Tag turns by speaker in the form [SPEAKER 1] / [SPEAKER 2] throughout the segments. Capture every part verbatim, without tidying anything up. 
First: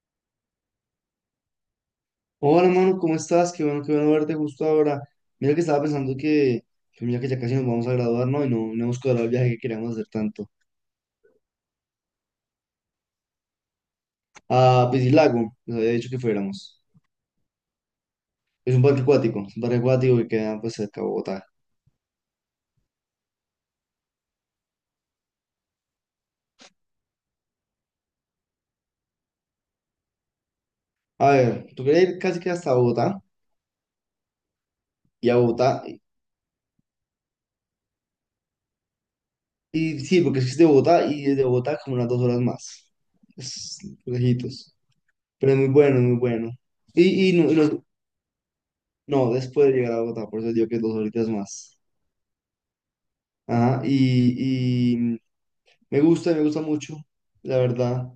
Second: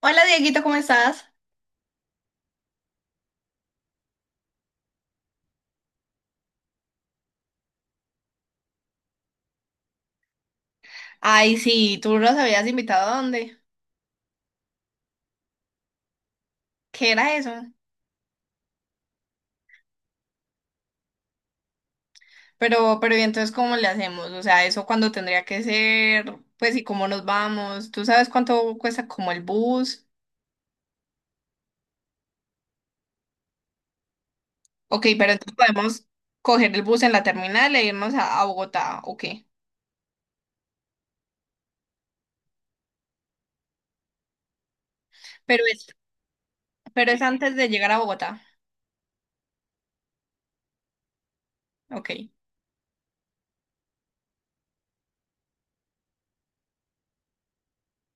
[SPEAKER 1] Hola Dieguito, ¿cómo estás?
[SPEAKER 2] Hola, mano, ¿cómo estás? Qué bueno, qué bueno verte justo ahora. Mira que estaba pensando que, que mira que ya casi nos vamos a graduar, ¿no? Y no, no hemos cuadrado el viaje que queríamos hacer tanto.
[SPEAKER 1] Ay, sí, tú los habías invitado a dónde.
[SPEAKER 2] A Piscilago, nos había dicho que fuéramos.
[SPEAKER 1] ¿Qué era eso?
[SPEAKER 2] Es un parque acuático, es un parque acuático que queda pues cerca de Bogotá.
[SPEAKER 1] Pero, pero, ¿y entonces cómo le hacemos? O sea, ¿eso cuándo tendría que ser? Pues, ¿y cómo nos vamos? ¿Tú sabes cuánto cuesta como el bus?
[SPEAKER 2] A ver, tú querías ir casi que hasta Bogotá
[SPEAKER 1] Ok,
[SPEAKER 2] y
[SPEAKER 1] pero
[SPEAKER 2] a
[SPEAKER 1] entonces
[SPEAKER 2] Bogotá. Y,
[SPEAKER 1] podemos coger el bus en la terminal e irnos a, a Bogotá, ok.
[SPEAKER 2] y sí, porque es que es de Bogotá y desde Bogotá como unas dos horas más. Es lejitos. Pero es
[SPEAKER 1] Pero
[SPEAKER 2] muy
[SPEAKER 1] es,
[SPEAKER 2] bueno, es muy bueno.
[SPEAKER 1] pero es
[SPEAKER 2] Y, y no,
[SPEAKER 1] antes
[SPEAKER 2] y
[SPEAKER 1] de
[SPEAKER 2] no,
[SPEAKER 1] llegar a Bogotá.
[SPEAKER 2] no, después de llegar a Bogotá, por eso digo que dos horitas más.
[SPEAKER 1] Ok,
[SPEAKER 2] Ajá, y, me gusta, me gusta mucho, la verdad,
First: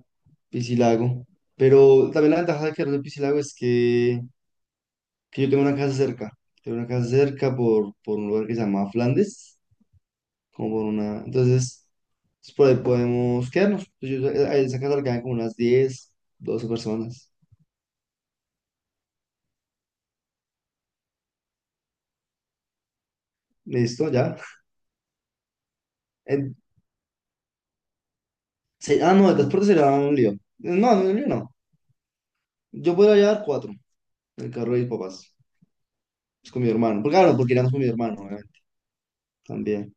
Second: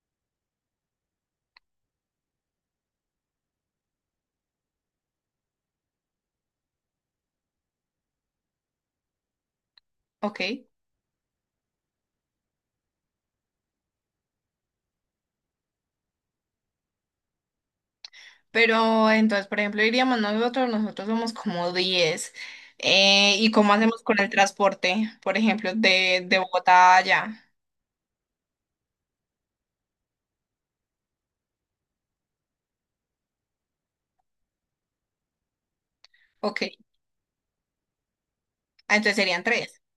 [SPEAKER 2] Piscilago. Pero también la ventaja de quedarme en Piscilago es que, que yo tengo una casa cerca. Tengo una casa cerca por, por un lugar que se llama Flandes,
[SPEAKER 1] ok.
[SPEAKER 2] como por una... entonces, pues, por ahí podemos quedarnos. Pues yo, a esa casa le caen como unas diez, doce personas.
[SPEAKER 1] Pero entonces, por ejemplo, iríamos nosotros, nosotros somos como diez. Eh, ¿y cómo hacemos
[SPEAKER 2] Listo,
[SPEAKER 1] con el
[SPEAKER 2] ya.
[SPEAKER 1] transporte, por ejemplo, de, de
[SPEAKER 2] En-
[SPEAKER 1] Bogotá a allá?
[SPEAKER 2] se- ah, no, el transporte será un lío. No, no, un lío no. Yo podría llevar cuatro, en el carro de mis papás. Pues
[SPEAKER 1] Ok,
[SPEAKER 2] con mi hermano. Porque, claro, porque iremos con mi hermano, eh,
[SPEAKER 1] ah, entonces serían tres.
[SPEAKER 2] también.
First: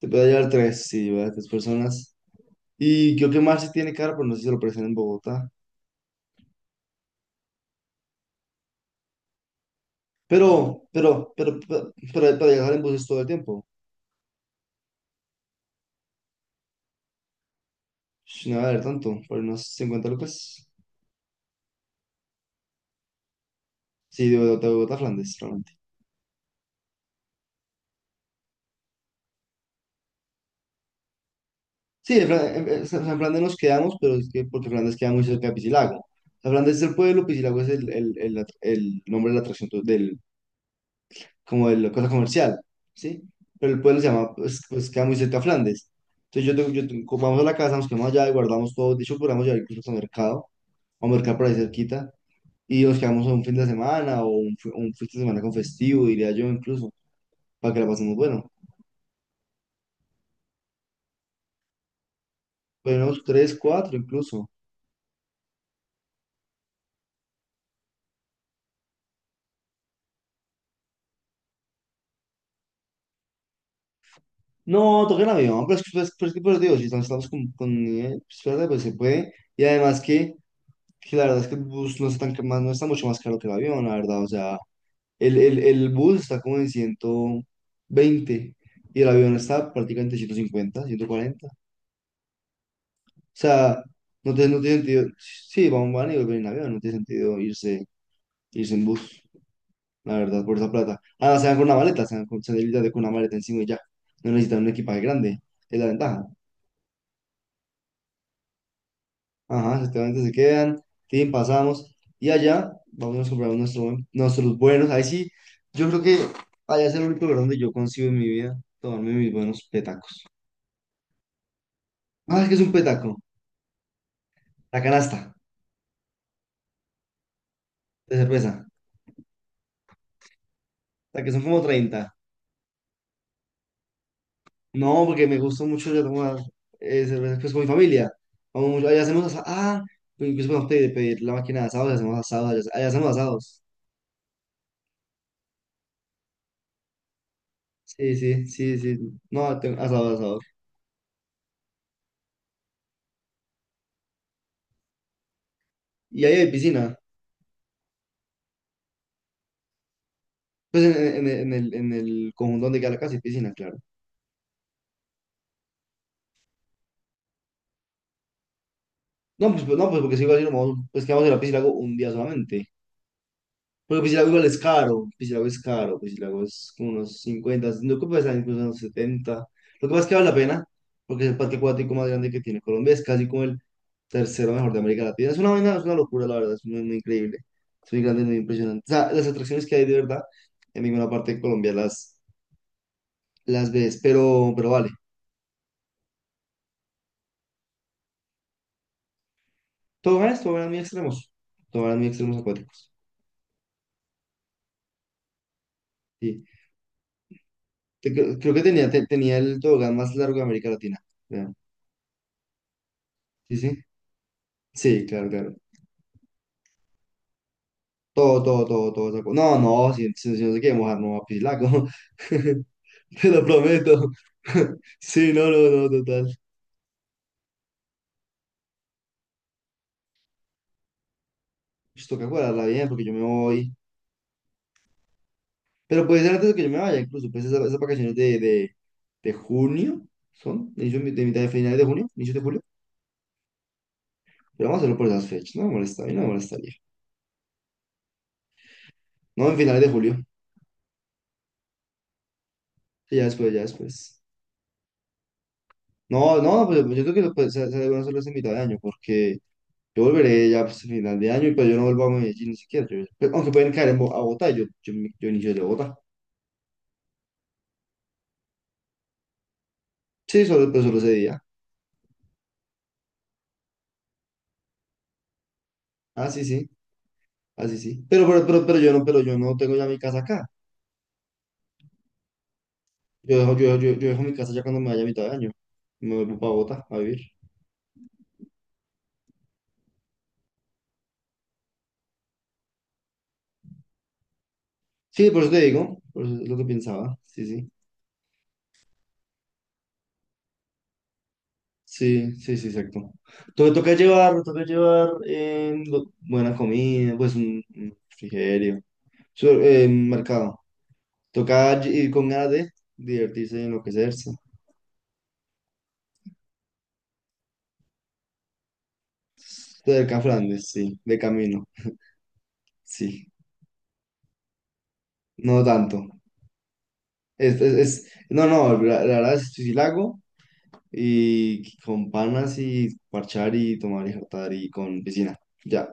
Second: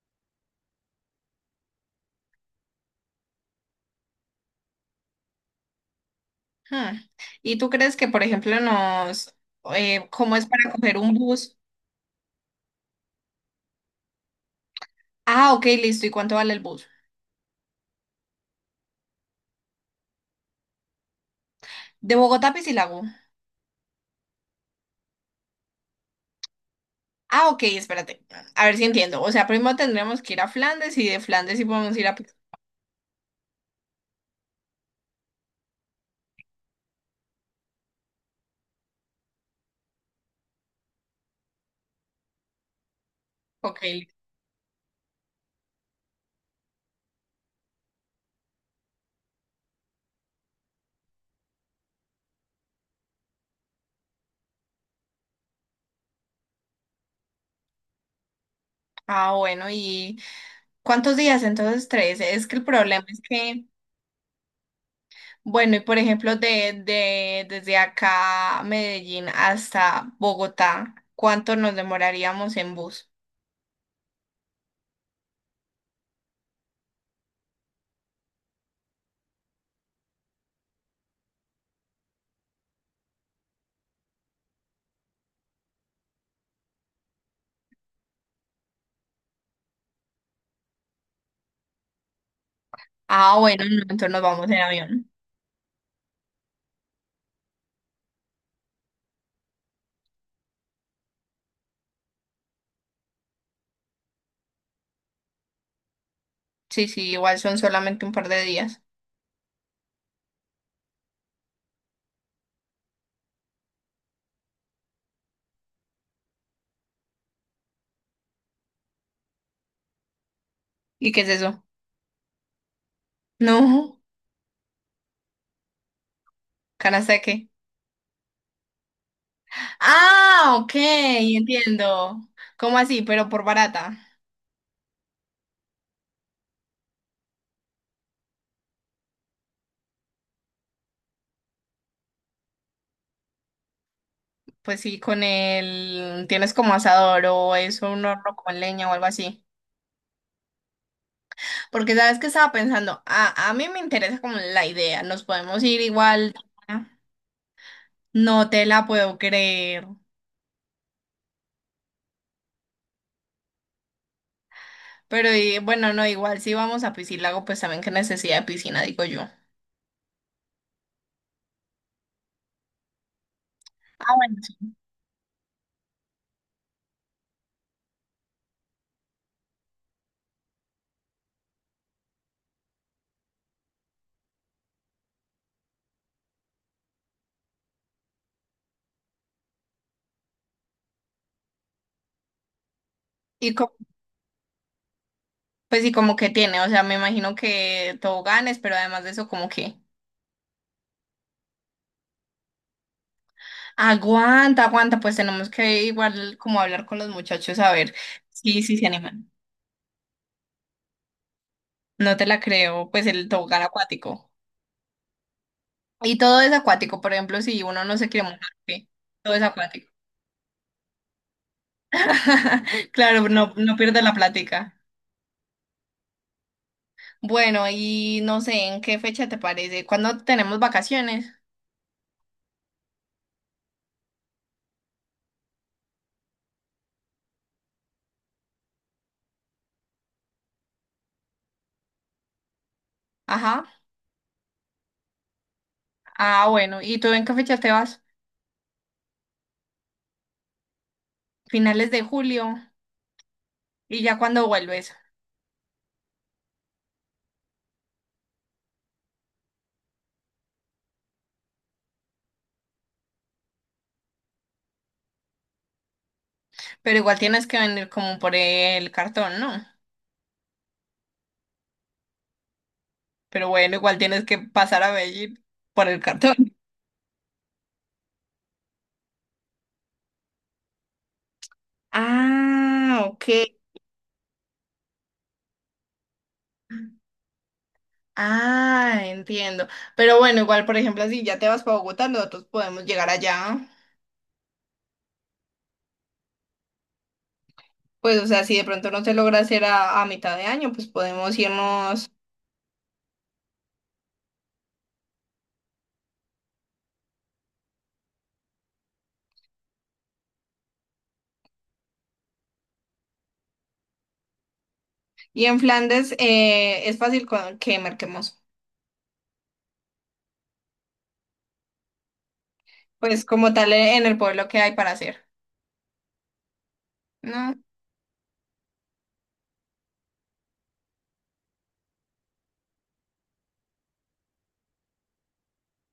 [SPEAKER 2] Te puede llevar tres, sí, ¿verdad? Tres personas. Y creo que Marcy tiene cara, pero no sé si se lo presentan en Bogotá.
[SPEAKER 1] Hmm. ¿Y tú crees que, por ejemplo, nos... eh, ¿cómo es
[SPEAKER 2] Pero,
[SPEAKER 1] para coger un
[SPEAKER 2] pero, pero,
[SPEAKER 1] bus?
[SPEAKER 2] pero, pero para viajar en buses todo el tiempo.
[SPEAKER 1] Ah, ok, listo. ¿Y cuánto vale el bus?
[SPEAKER 2] Sh, No va a haber tanto, por unos cincuenta lucas.
[SPEAKER 1] De Bogotá a Piscilago.
[SPEAKER 2] Sí, de Bogotá, de Bogotá, a Flandes, realmente.
[SPEAKER 1] Ah, ok, espérate. A ver si entiendo. O sea, primero tendríamos que ir a Flandes y de Flandes sí podemos ir
[SPEAKER 2] Sí,
[SPEAKER 1] a...
[SPEAKER 2] de
[SPEAKER 1] Pis-
[SPEAKER 2] Fla- en, en San Flandes nos quedamos, pero es que porque Flandes queda muy cerca de Piscilago. O Flandes es el pueblo, Piscilago es el, el, el, at- el nombre de la atracción tu- del, como de la cosa comercial, ¿sí? Pero el
[SPEAKER 1] Ok.
[SPEAKER 2] pueblo se llama, pues, pues queda muy cerca a Flandes. Entonces yo, tengo- yo tengo- como vamos a la casa, nos quedamos allá y guardamos todo. De hecho, podríamos llevar incluso al mercado, a un mercado por ahí cerquita, y nos quedamos un fin de semana o un, fi- un fin de semana con festivo, diría yo incluso, para que la pasemos bueno.
[SPEAKER 1] Ah, bueno, ¿y cuántos días? Entonces, tres. Es que el problema
[SPEAKER 2] Pero
[SPEAKER 1] es
[SPEAKER 2] unos tres,
[SPEAKER 1] que...
[SPEAKER 2] cuatro incluso.
[SPEAKER 1] Bueno, y por ejemplo, de, de, desde acá a Medellín hasta Bogotá, ¿cuánto nos demoraríamos en bus?
[SPEAKER 2] No, toca el avión, pero es que, pues, pero es que, pues, digo, si estamos, estamos con, con nivel, pues, espérate, pues se puede. Y además que, que la verdad es que el bus no está tan, ca- más, no está mucho más caro que el avión, la verdad, o sea, El, el, el bus está como en ciento veinte y el avión está prácticamente en ciento cincuenta, ciento cuarenta. O
[SPEAKER 1] Ah, bueno, no,
[SPEAKER 2] sea,
[SPEAKER 1] entonces nos
[SPEAKER 2] no
[SPEAKER 1] vamos
[SPEAKER 2] tiene, no
[SPEAKER 1] en
[SPEAKER 2] tiene sentido.
[SPEAKER 1] avión.
[SPEAKER 2] Sí, van, van y vuelven en avión, no tiene sentido irse, irse, en bus, la verdad, por esa plata. Ah, se van con una maleta, se van con, se van literalmente con una maleta encima y ya. No necesitan un equipaje grande, es la ventaja.
[SPEAKER 1] Sí, sí, igual son solamente un par de días.
[SPEAKER 2] Ajá, efectivamente se quedan, tin, pasamos y allá vamos a comprar nuestro, buen- nuestros buenos. Ahí sí, yo creo que allá es el único lugar donde yo consigo en mi vida tomarme mis buenos.
[SPEAKER 1] ¿Y qué es eso?
[SPEAKER 2] Ah, que es un petaco.
[SPEAKER 1] No,
[SPEAKER 2] La canasta
[SPEAKER 1] ¿canasta de qué?
[SPEAKER 2] de cerveza.
[SPEAKER 1] Ah, ok,
[SPEAKER 2] La que son como treinta.
[SPEAKER 1] entiendo. ¿Cómo así? Pero por barata.
[SPEAKER 2] No, porque me gusta mucho yo tomar, eh, cerveza pues, con mi familia. Vamos mucho. Allá hacemos asados. Ah, pues, incluso podemos pedir, pedir la máquina de asados. Hacemos asados. Allá, allá hacemos asados.
[SPEAKER 1] Pues sí, con el... Tienes como asador o es un
[SPEAKER 2] Sí,
[SPEAKER 1] horno
[SPEAKER 2] sí,
[SPEAKER 1] con
[SPEAKER 2] sí,
[SPEAKER 1] leña o
[SPEAKER 2] sí.
[SPEAKER 1] algo así.
[SPEAKER 2] No, tengo asados, asados.
[SPEAKER 1] Porque sabes que estaba pensando, a, a mí me interesa como la idea, nos podemos ir
[SPEAKER 2] Y ahí
[SPEAKER 1] igual.
[SPEAKER 2] hay piscina.
[SPEAKER 1] No te la puedo creer.
[SPEAKER 2] Pues en, en- en el, en el conjunto donde queda la casa hay piscina, claro.
[SPEAKER 1] Pero y- bueno, no, igual si vamos a Piscílago, pues también qué necesidad de piscina, digo yo.
[SPEAKER 2] No, pues, pues, no, pues porque si iba a decir, pues que vamos a ir a la piscina un día solamente. Porque
[SPEAKER 1] Ah,
[SPEAKER 2] Piscilago
[SPEAKER 1] bueno,
[SPEAKER 2] igual es
[SPEAKER 1] sí.
[SPEAKER 2] caro, Piscilago es caro, Piscilago es como unos cincuenta, no, que puede incluso unos setenta. Lo que pasa es que vale la pena, porque es el parque acuático más grande que tiene Colombia, es casi como el tercero mejor de América Latina. Es una vaina, es una locura, la verdad, es muy, muy increíble, es muy grande, muy impresionante. O sea, las atracciones que hay de verdad, en ninguna parte de Colombia las,
[SPEAKER 1] Y
[SPEAKER 2] las
[SPEAKER 1] co-
[SPEAKER 2] ves, pero, pero vale.
[SPEAKER 1] pues y como que tiene, o sea, me imagino que toboganes, pero además de eso, como que
[SPEAKER 2] Toboganes, toboganes muy extremos, toboganes muy extremos acuáticos.
[SPEAKER 1] aguanta, aguanta, pues tenemos que igual
[SPEAKER 2] Sí,
[SPEAKER 1] como hablar con los muchachos a ver
[SPEAKER 2] Te- creo creo
[SPEAKER 1] si
[SPEAKER 2] que
[SPEAKER 1] si se
[SPEAKER 2] tenía, te-
[SPEAKER 1] animan.
[SPEAKER 2] tenía el tobogán más largo de América Latina, creo.
[SPEAKER 1] No te la creo, pues el
[SPEAKER 2] Sí,
[SPEAKER 1] tobogán
[SPEAKER 2] sí.
[SPEAKER 1] acuático.
[SPEAKER 2] Sí, claro, claro.
[SPEAKER 1] Y todo es acuático, por ejemplo, si uno no se quiere mojar,
[SPEAKER 2] Todo, todo,
[SPEAKER 1] ¿qué?
[SPEAKER 2] todo, todo se acu-
[SPEAKER 1] Todo es
[SPEAKER 2] no,
[SPEAKER 1] acuático.
[SPEAKER 2] no, si, si, si no se quiere mojar, no va a pisar. Te
[SPEAKER 1] Claro,
[SPEAKER 2] lo
[SPEAKER 1] no, no pierde
[SPEAKER 2] prometo.
[SPEAKER 1] la plática.
[SPEAKER 2] Sí, no, no, no, total.
[SPEAKER 1] Bueno, y no sé, ¿en qué fecha te parece? ¿Cuándo tenemos vacaciones?
[SPEAKER 2] Pues toca guardarla bien porque yo me voy. Pero puede ser antes de que yo me vaya, incluso. Pues esas, esas vacaciones de, de, de junio son, de, inicio- de mitad de finales de junio, inicio de julio.
[SPEAKER 1] Ajá.
[SPEAKER 2] Pero vamos a hacerlo por esas fechas. No me molesta, a mí no me
[SPEAKER 1] Ah,
[SPEAKER 2] molestaría.
[SPEAKER 1] bueno, ¿y tú en qué fecha te vas?
[SPEAKER 2] No, en finales de julio.
[SPEAKER 1] Finales de julio,
[SPEAKER 2] Sí, ya después, ya
[SPEAKER 1] y ya
[SPEAKER 2] después.
[SPEAKER 1] cuando vuelves.
[SPEAKER 2] No, no, pues yo creo que lo, pues, se, se deben hacerlo en mitad de año porque. Yo volveré ya pues, a final de año, y pues yo no vuelvo a Medellín ni siquiera. Yo- pero aunque pueden caer en Bo- a Bogotá, yo, yo, me- yo inicio de Bogotá.
[SPEAKER 1] Pero igual tienes que venir como por el cartón, ¿no?
[SPEAKER 2] Sí, solo, pues, solo ese día.
[SPEAKER 1] Pero bueno, igual tienes que pasar a Medellín por el
[SPEAKER 2] Ah, sí,
[SPEAKER 1] cartón.
[SPEAKER 2] sí. Así sí, sí. Pero, pero, pero, pero yo no, pero yo no tengo ya mi casa acá.
[SPEAKER 1] Ah, ok.
[SPEAKER 2] Yo dejo, yo, yo, yo dejo mi casa ya cuando me vaya a mitad de año. Me vuelvo para Bogotá a vivir.
[SPEAKER 1] Ah, entiendo. Pero bueno, igual, por ejemplo, si ya te vas para Bogotá, nosotros podemos llegar allá.
[SPEAKER 2] Sí, por eso te digo, por eso es lo que pensaba. Sí, sí.
[SPEAKER 1] Pues, o sea, si de pronto no se logra hacer a, a mitad de año, pues podemos irnos.
[SPEAKER 2] Sí, sí, sí, exacto. Entonces toca llevar, me toca llevar eh, lo- buena comida, pues un, un refrigerio. Su- eh, mercado. Toca ir con ganas de divertirse y enloquecerse.
[SPEAKER 1] Y en Flandes eh, es fácil con- que marquemos,
[SPEAKER 2] Esto del Can Flandes, sí, de camino,
[SPEAKER 1] pues
[SPEAKER 2] sí,
[SPEAKER 1] como tal eh, en el pueblo que hay para hacer,
[SPEAKER 2] no tanto.
[SPEAKER 1] ¿no?
[SPEAKER 2] Es, es, es- no, no, la, la verdad es sí la hago y con panas y parchar y tomar y jartar y con piscina, ya.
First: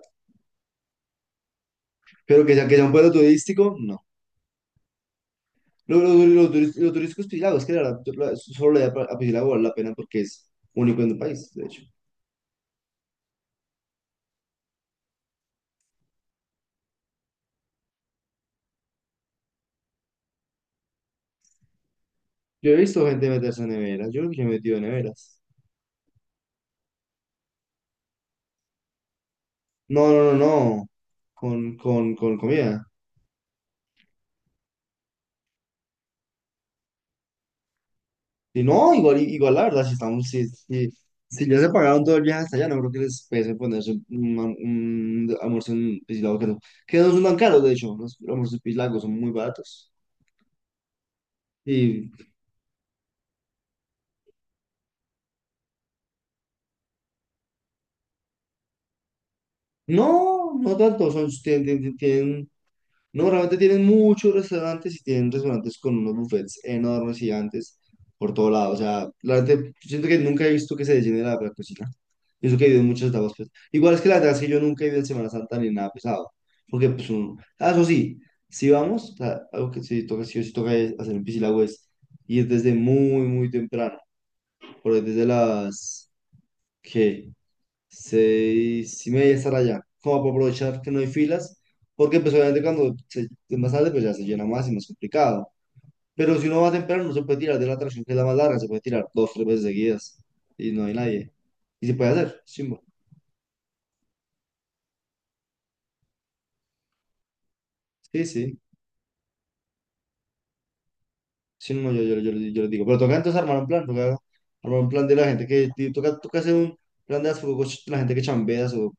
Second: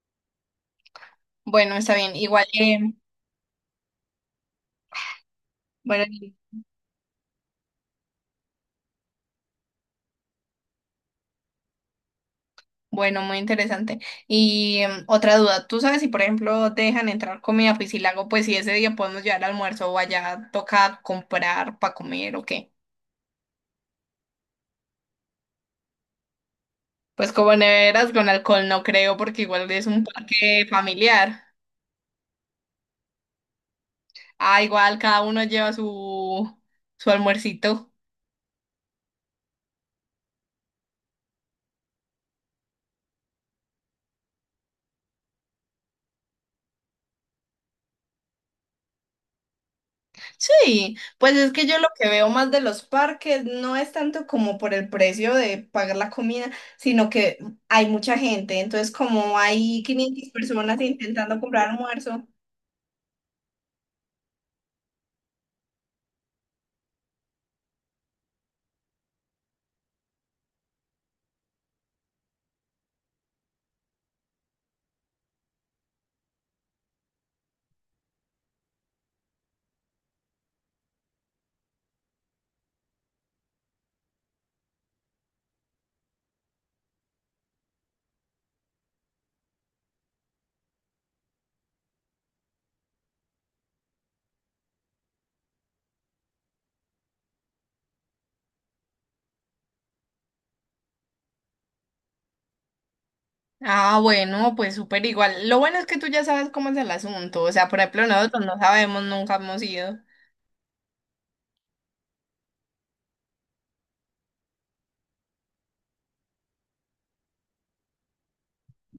[SPEAKER 1] Bueno, está bien. Igual,
[SPEAKER 2] Pero que sea, que
[SPEAKER 1] eh,
[SPEAKER 2] sea un pueblo turístico, no. Lo,
[SPEAKER 1] bueno,
[SPEAKER 2] lo,
[SPEAKER 1] y-
[SPEAKER 2] lo, turis- lo turístico es Piscilago, es que la verdad la- solo le da a Piscilago, vale la pena porque es único en el país, de hecho.
[SPEAKER 1] bueno, muy interesante. Y em, otra duda, ¿tú sabes si por ejemplo dejan entrar comida piscilago, pues si ese día podemos llevar almuerzo o allá toca comprar para comer o
[SPEAKER 2] Yo
[SPEAKER 1] qué?
[SPEAKER 2] he visto gente meterse en neveras, yo, yo he metido en neveras.
[SPEAKER 1] Pues como neveras con alcohol no creo, porque igual es
[SPEAKER 2] No,
[SPEAKER 1] un
[SPEAKER 2] no, no,
[SPEAKER 1] parque
[SPEAKER 2] no,
[SPEAKER 1] familiar.
[SPEAKER 2] con, con, con comida.
[SPEAKER 1] Ah, igual cada uno lleva su su almuercito.
[SPEAKER 2] Y no, igual, igual la verdad, si estamos, si, si, si ya se pagaron todo el viaje hasta allá, no creo que les pese ponerse un, un almuerzo en Piscilago, que no, que no son tan caros, de hecho, los almuerzos en Piscilago son muy baratos.
[SPEAKER 1] Sí, pues es que yo lo que
[SPEAKER 2] Y
[SPEAKER 1] veo más de los parques no es tanto como por el precio de pagar la comida, sino que hay mucha gente, entonces como hay quinientas
[SPEAKER 2] no, no
[SPEAKER 1] personas
[SPEAKER 2] tanto, son,
[SPEAKER 1] intentando
[SPEAKER 2] tienen,
[SPEAKER 1] comprar
[SPEAKER 2] tienen,
[SPEAKER 1] almuerzo.
[SPEAKER 2] tienen no, realmente tienen muchos restaurantes y tienen restaurantes con unos buffets enormes, gigantes, por todo lado. O sea, realmente yo siento que nunca he visto que se llene la, la cocina. Y eso que he ido en muchas etapas, pues. Igual es que la verdad es que yo nunca he ido en Semana Santa ni nada pesado. Porque, pues, uno... ah, eso sí, si vamos, o sea, algo que sí toca, sí o sí toca es hacer en Piscilagüe es ir desde muy, muy temprano. Por ahí desde las, ¿qué?, seis y media estar allá, como para aprovechar que no hay filas, porque pues obviamente cuando se, más tarde pues ya se llena más y más complicado. Pero si uno va temprano no se puede tirar de la atracción que es la más larga, se puede tirar dos, tres veces seguidas y no hay nadie. Y se puede hacer, chimbo.
[SPEAKER 1] Ah, bueno, pues súper igual. Lo bueno es que tú ya sabes cómo es el asunto. O sea, por ejemplo,
[SPEAKER 2] Sí,
[SPEAKER 1] nosotros no
[SPEAKER 2] sí,
[SPEAKER 1] sabemos, nunca hemos ido.
[SPEAKER 2] sí, no, no, yo, yo, yo, yo lo digo. Pero toca entonces armar un plan, toca armar un plan de la gente que, y toca, toca hacer un plan de las, la gente que chambea, o,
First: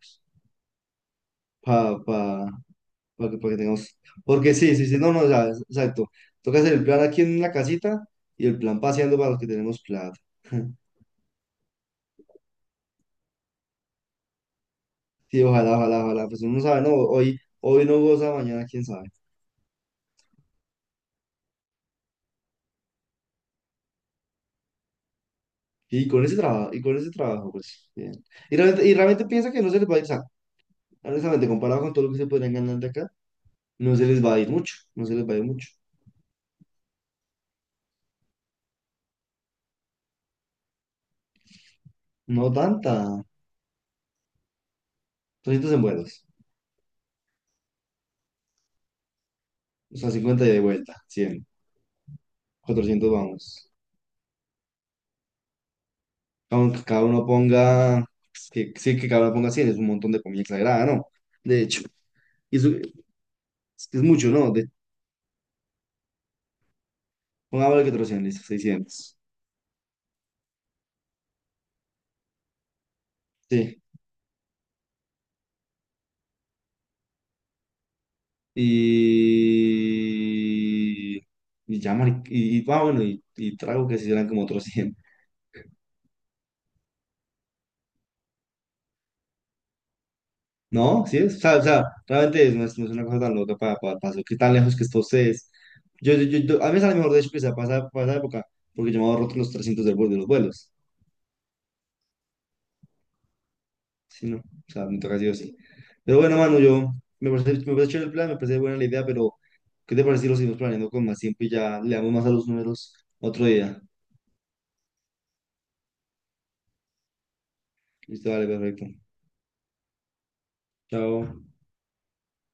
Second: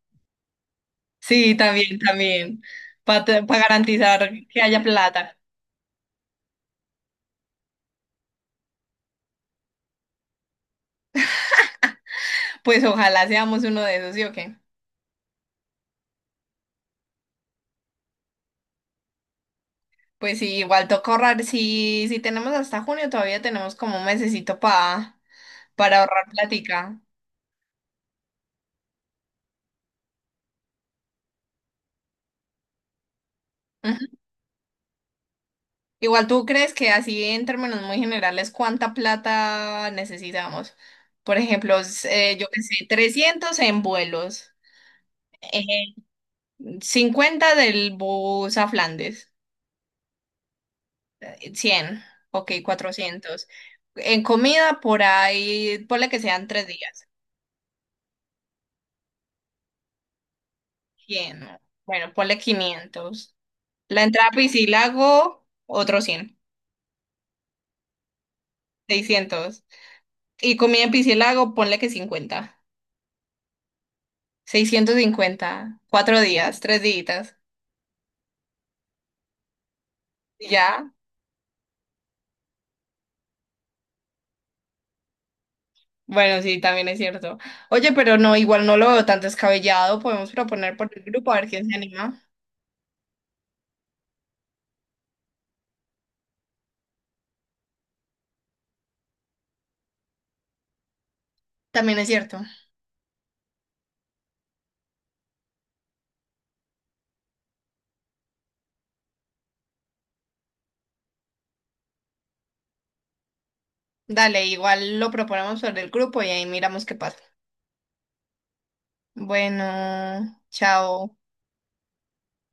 [SPEAKER 1] Sí,
[SPEAKER 2] para
[SPEAKER 1] también, también. Para
[SPEAKER 2] Para que, para que tengamos.
[SPEAKER 1] garantizar
[SPEAKER 2] Porque
[SPEAKER 1] que
[SPEAKER 2] sí,
[SPEAKER 1] haya
[SPEAKER 2] sí, sí, no, no, o
[SPEAKER 1] plata.
[SPEAKER 2] sea, exacto. Toca hacer el plan aquí en la casita y el plan paseando para los que tenemos plata.
[SPEAKER 1] Pues ojalá seamos uno de esos, ¿sí o qué?
[SPEAKER 2] Sí, ojalá, ojalá, ojalá. Pues uno no sabe, no, hoy, hoy no goza, mañana quién sabe.
[SPEAKER 1] Pues sí, igual toca ahorrar. Si, si tenemos hasta junio, todavía tenemos como un mesecito pa- para
[SPEAKER 2] Y con
[SPEAKER 1] ahorrar
[SPEAKER 2] ese trabajo, y con
[SPEAKER 1] plática.
[SPEAKER 2] ese trabajo, pues bien. Y realmente, y realmente piensa que no se les va a ir, o sea, honestamente, comparado con todo lo que se podrían ganar de acá, no se
[SPEAKER 1] Ujú.
[SPEAKER 2] les va a ir mucho, no se les va a ir mucho.
[SPEAKER 1] Igual tú crees que así en términos muy generales, ¿cuánta plata necesitamos? Por ejemplo, s- eh, yo
[SPEAKER 2] No
[SPEAKER 1] qué sé,
[SPEAKER 2] tanta.
[SPEAKER 1] trescientos en vuelos,
[SPEAKER 2] trescientos en
[SPEAKER 1] eh,
[SPEAKER 2] vuelos,
[SPEAKER 1] cincuenta del bus a Flandes,
[SPEAKER 2] o sea, cincuenta y de vuelta, cien,
[SPEAKER 1] eh, cien 100, ok,
[SPEAKER 2] cuatrocientos
[SPEAKER 1] cuatrocientos.
[SPEAKER 2] vamos.
[SPEAKER 1] En comida por ahí, ponle que sean tres
[SPEAKER 2] Aunque cada
[SPEAKER 1] días,
[SPEAKER 2] uno ponga, que, sí, que cada uno ponga cien, es un montón de comida exagerada, ¿no?
[SPEAKER 1] cien,
[SPEAKER 2] De hecho,
[SPEAKER 1] bueno, ponle
[SPEAKER 2] y eso es,
[SPEAKER 1] quinientos.
[SPEAKER 2] es
[SPEAKER 1] La entrada
[SPEAKER 2] mucho,
[SPEAKER 1] a
[SPEAKER 2] ¿no? De,
[SPEAKER 1] Piscilago, otro cien,
[SPEAKER 2] pongámosle que trescientos, listo, seiscientos.
[SPEAKER 1] seiscientos. Y comida en Piscilago, ponle que cincuenta,
[SPEAKER 2] Sí.
[SPEAKER 1] seiscientos cincuenta, cuatro días, tres días. Ya,
[SPEAKER 2] Y... Y ya, mari- y, y, ah, bueno, y, y trago que si serán como otros cien.
[SPEAKER 1] bueno, sí, también es cierto. Oye, pero no, igual no lo veo tan descabellado. Podemos proponer por el
[SPEAKER 2] ¿No? ¿Sí
[SPEAKER 1] grupo a
[SPEAKER 2] es? O
[SPEAKER 1] ver
[SPEAKER 2] sea, o
[SPEAKER 1] quién se
[SPEAKER 2] sea,
[SPEAKER 1] anima.
[SPEAKER 2] realmente es- no es, no es una cosa tan loca para, para, para lo que tan lejos que esto se es. Yo, yo, yo, yo- a mí me sale mejor, de hecho, que sea para, esa- para esa época, porque yo me ahorro los trescientos del vuelo- de los vuelos.
[SPEAKER 1] También es cierto.
[SPEAKER 2] Sí, no, o sea, me toca sí o sí. Pero bueno, mano, yo me parece, me parece chévere el plan, me parece buena la idea, pero ¿qué te parece si lo seguimos planeando con más tiempo y ya le damos más a los números otro día?
[SPEAKER 1] Dale, igual lo proponemos por el grupo y ahí miramos qué pasa.
[SPEAKER 2] Listo, vale, perfecto.
[SPEAKER 1] Bueno, chao.
[SPEAKER 2] Chao.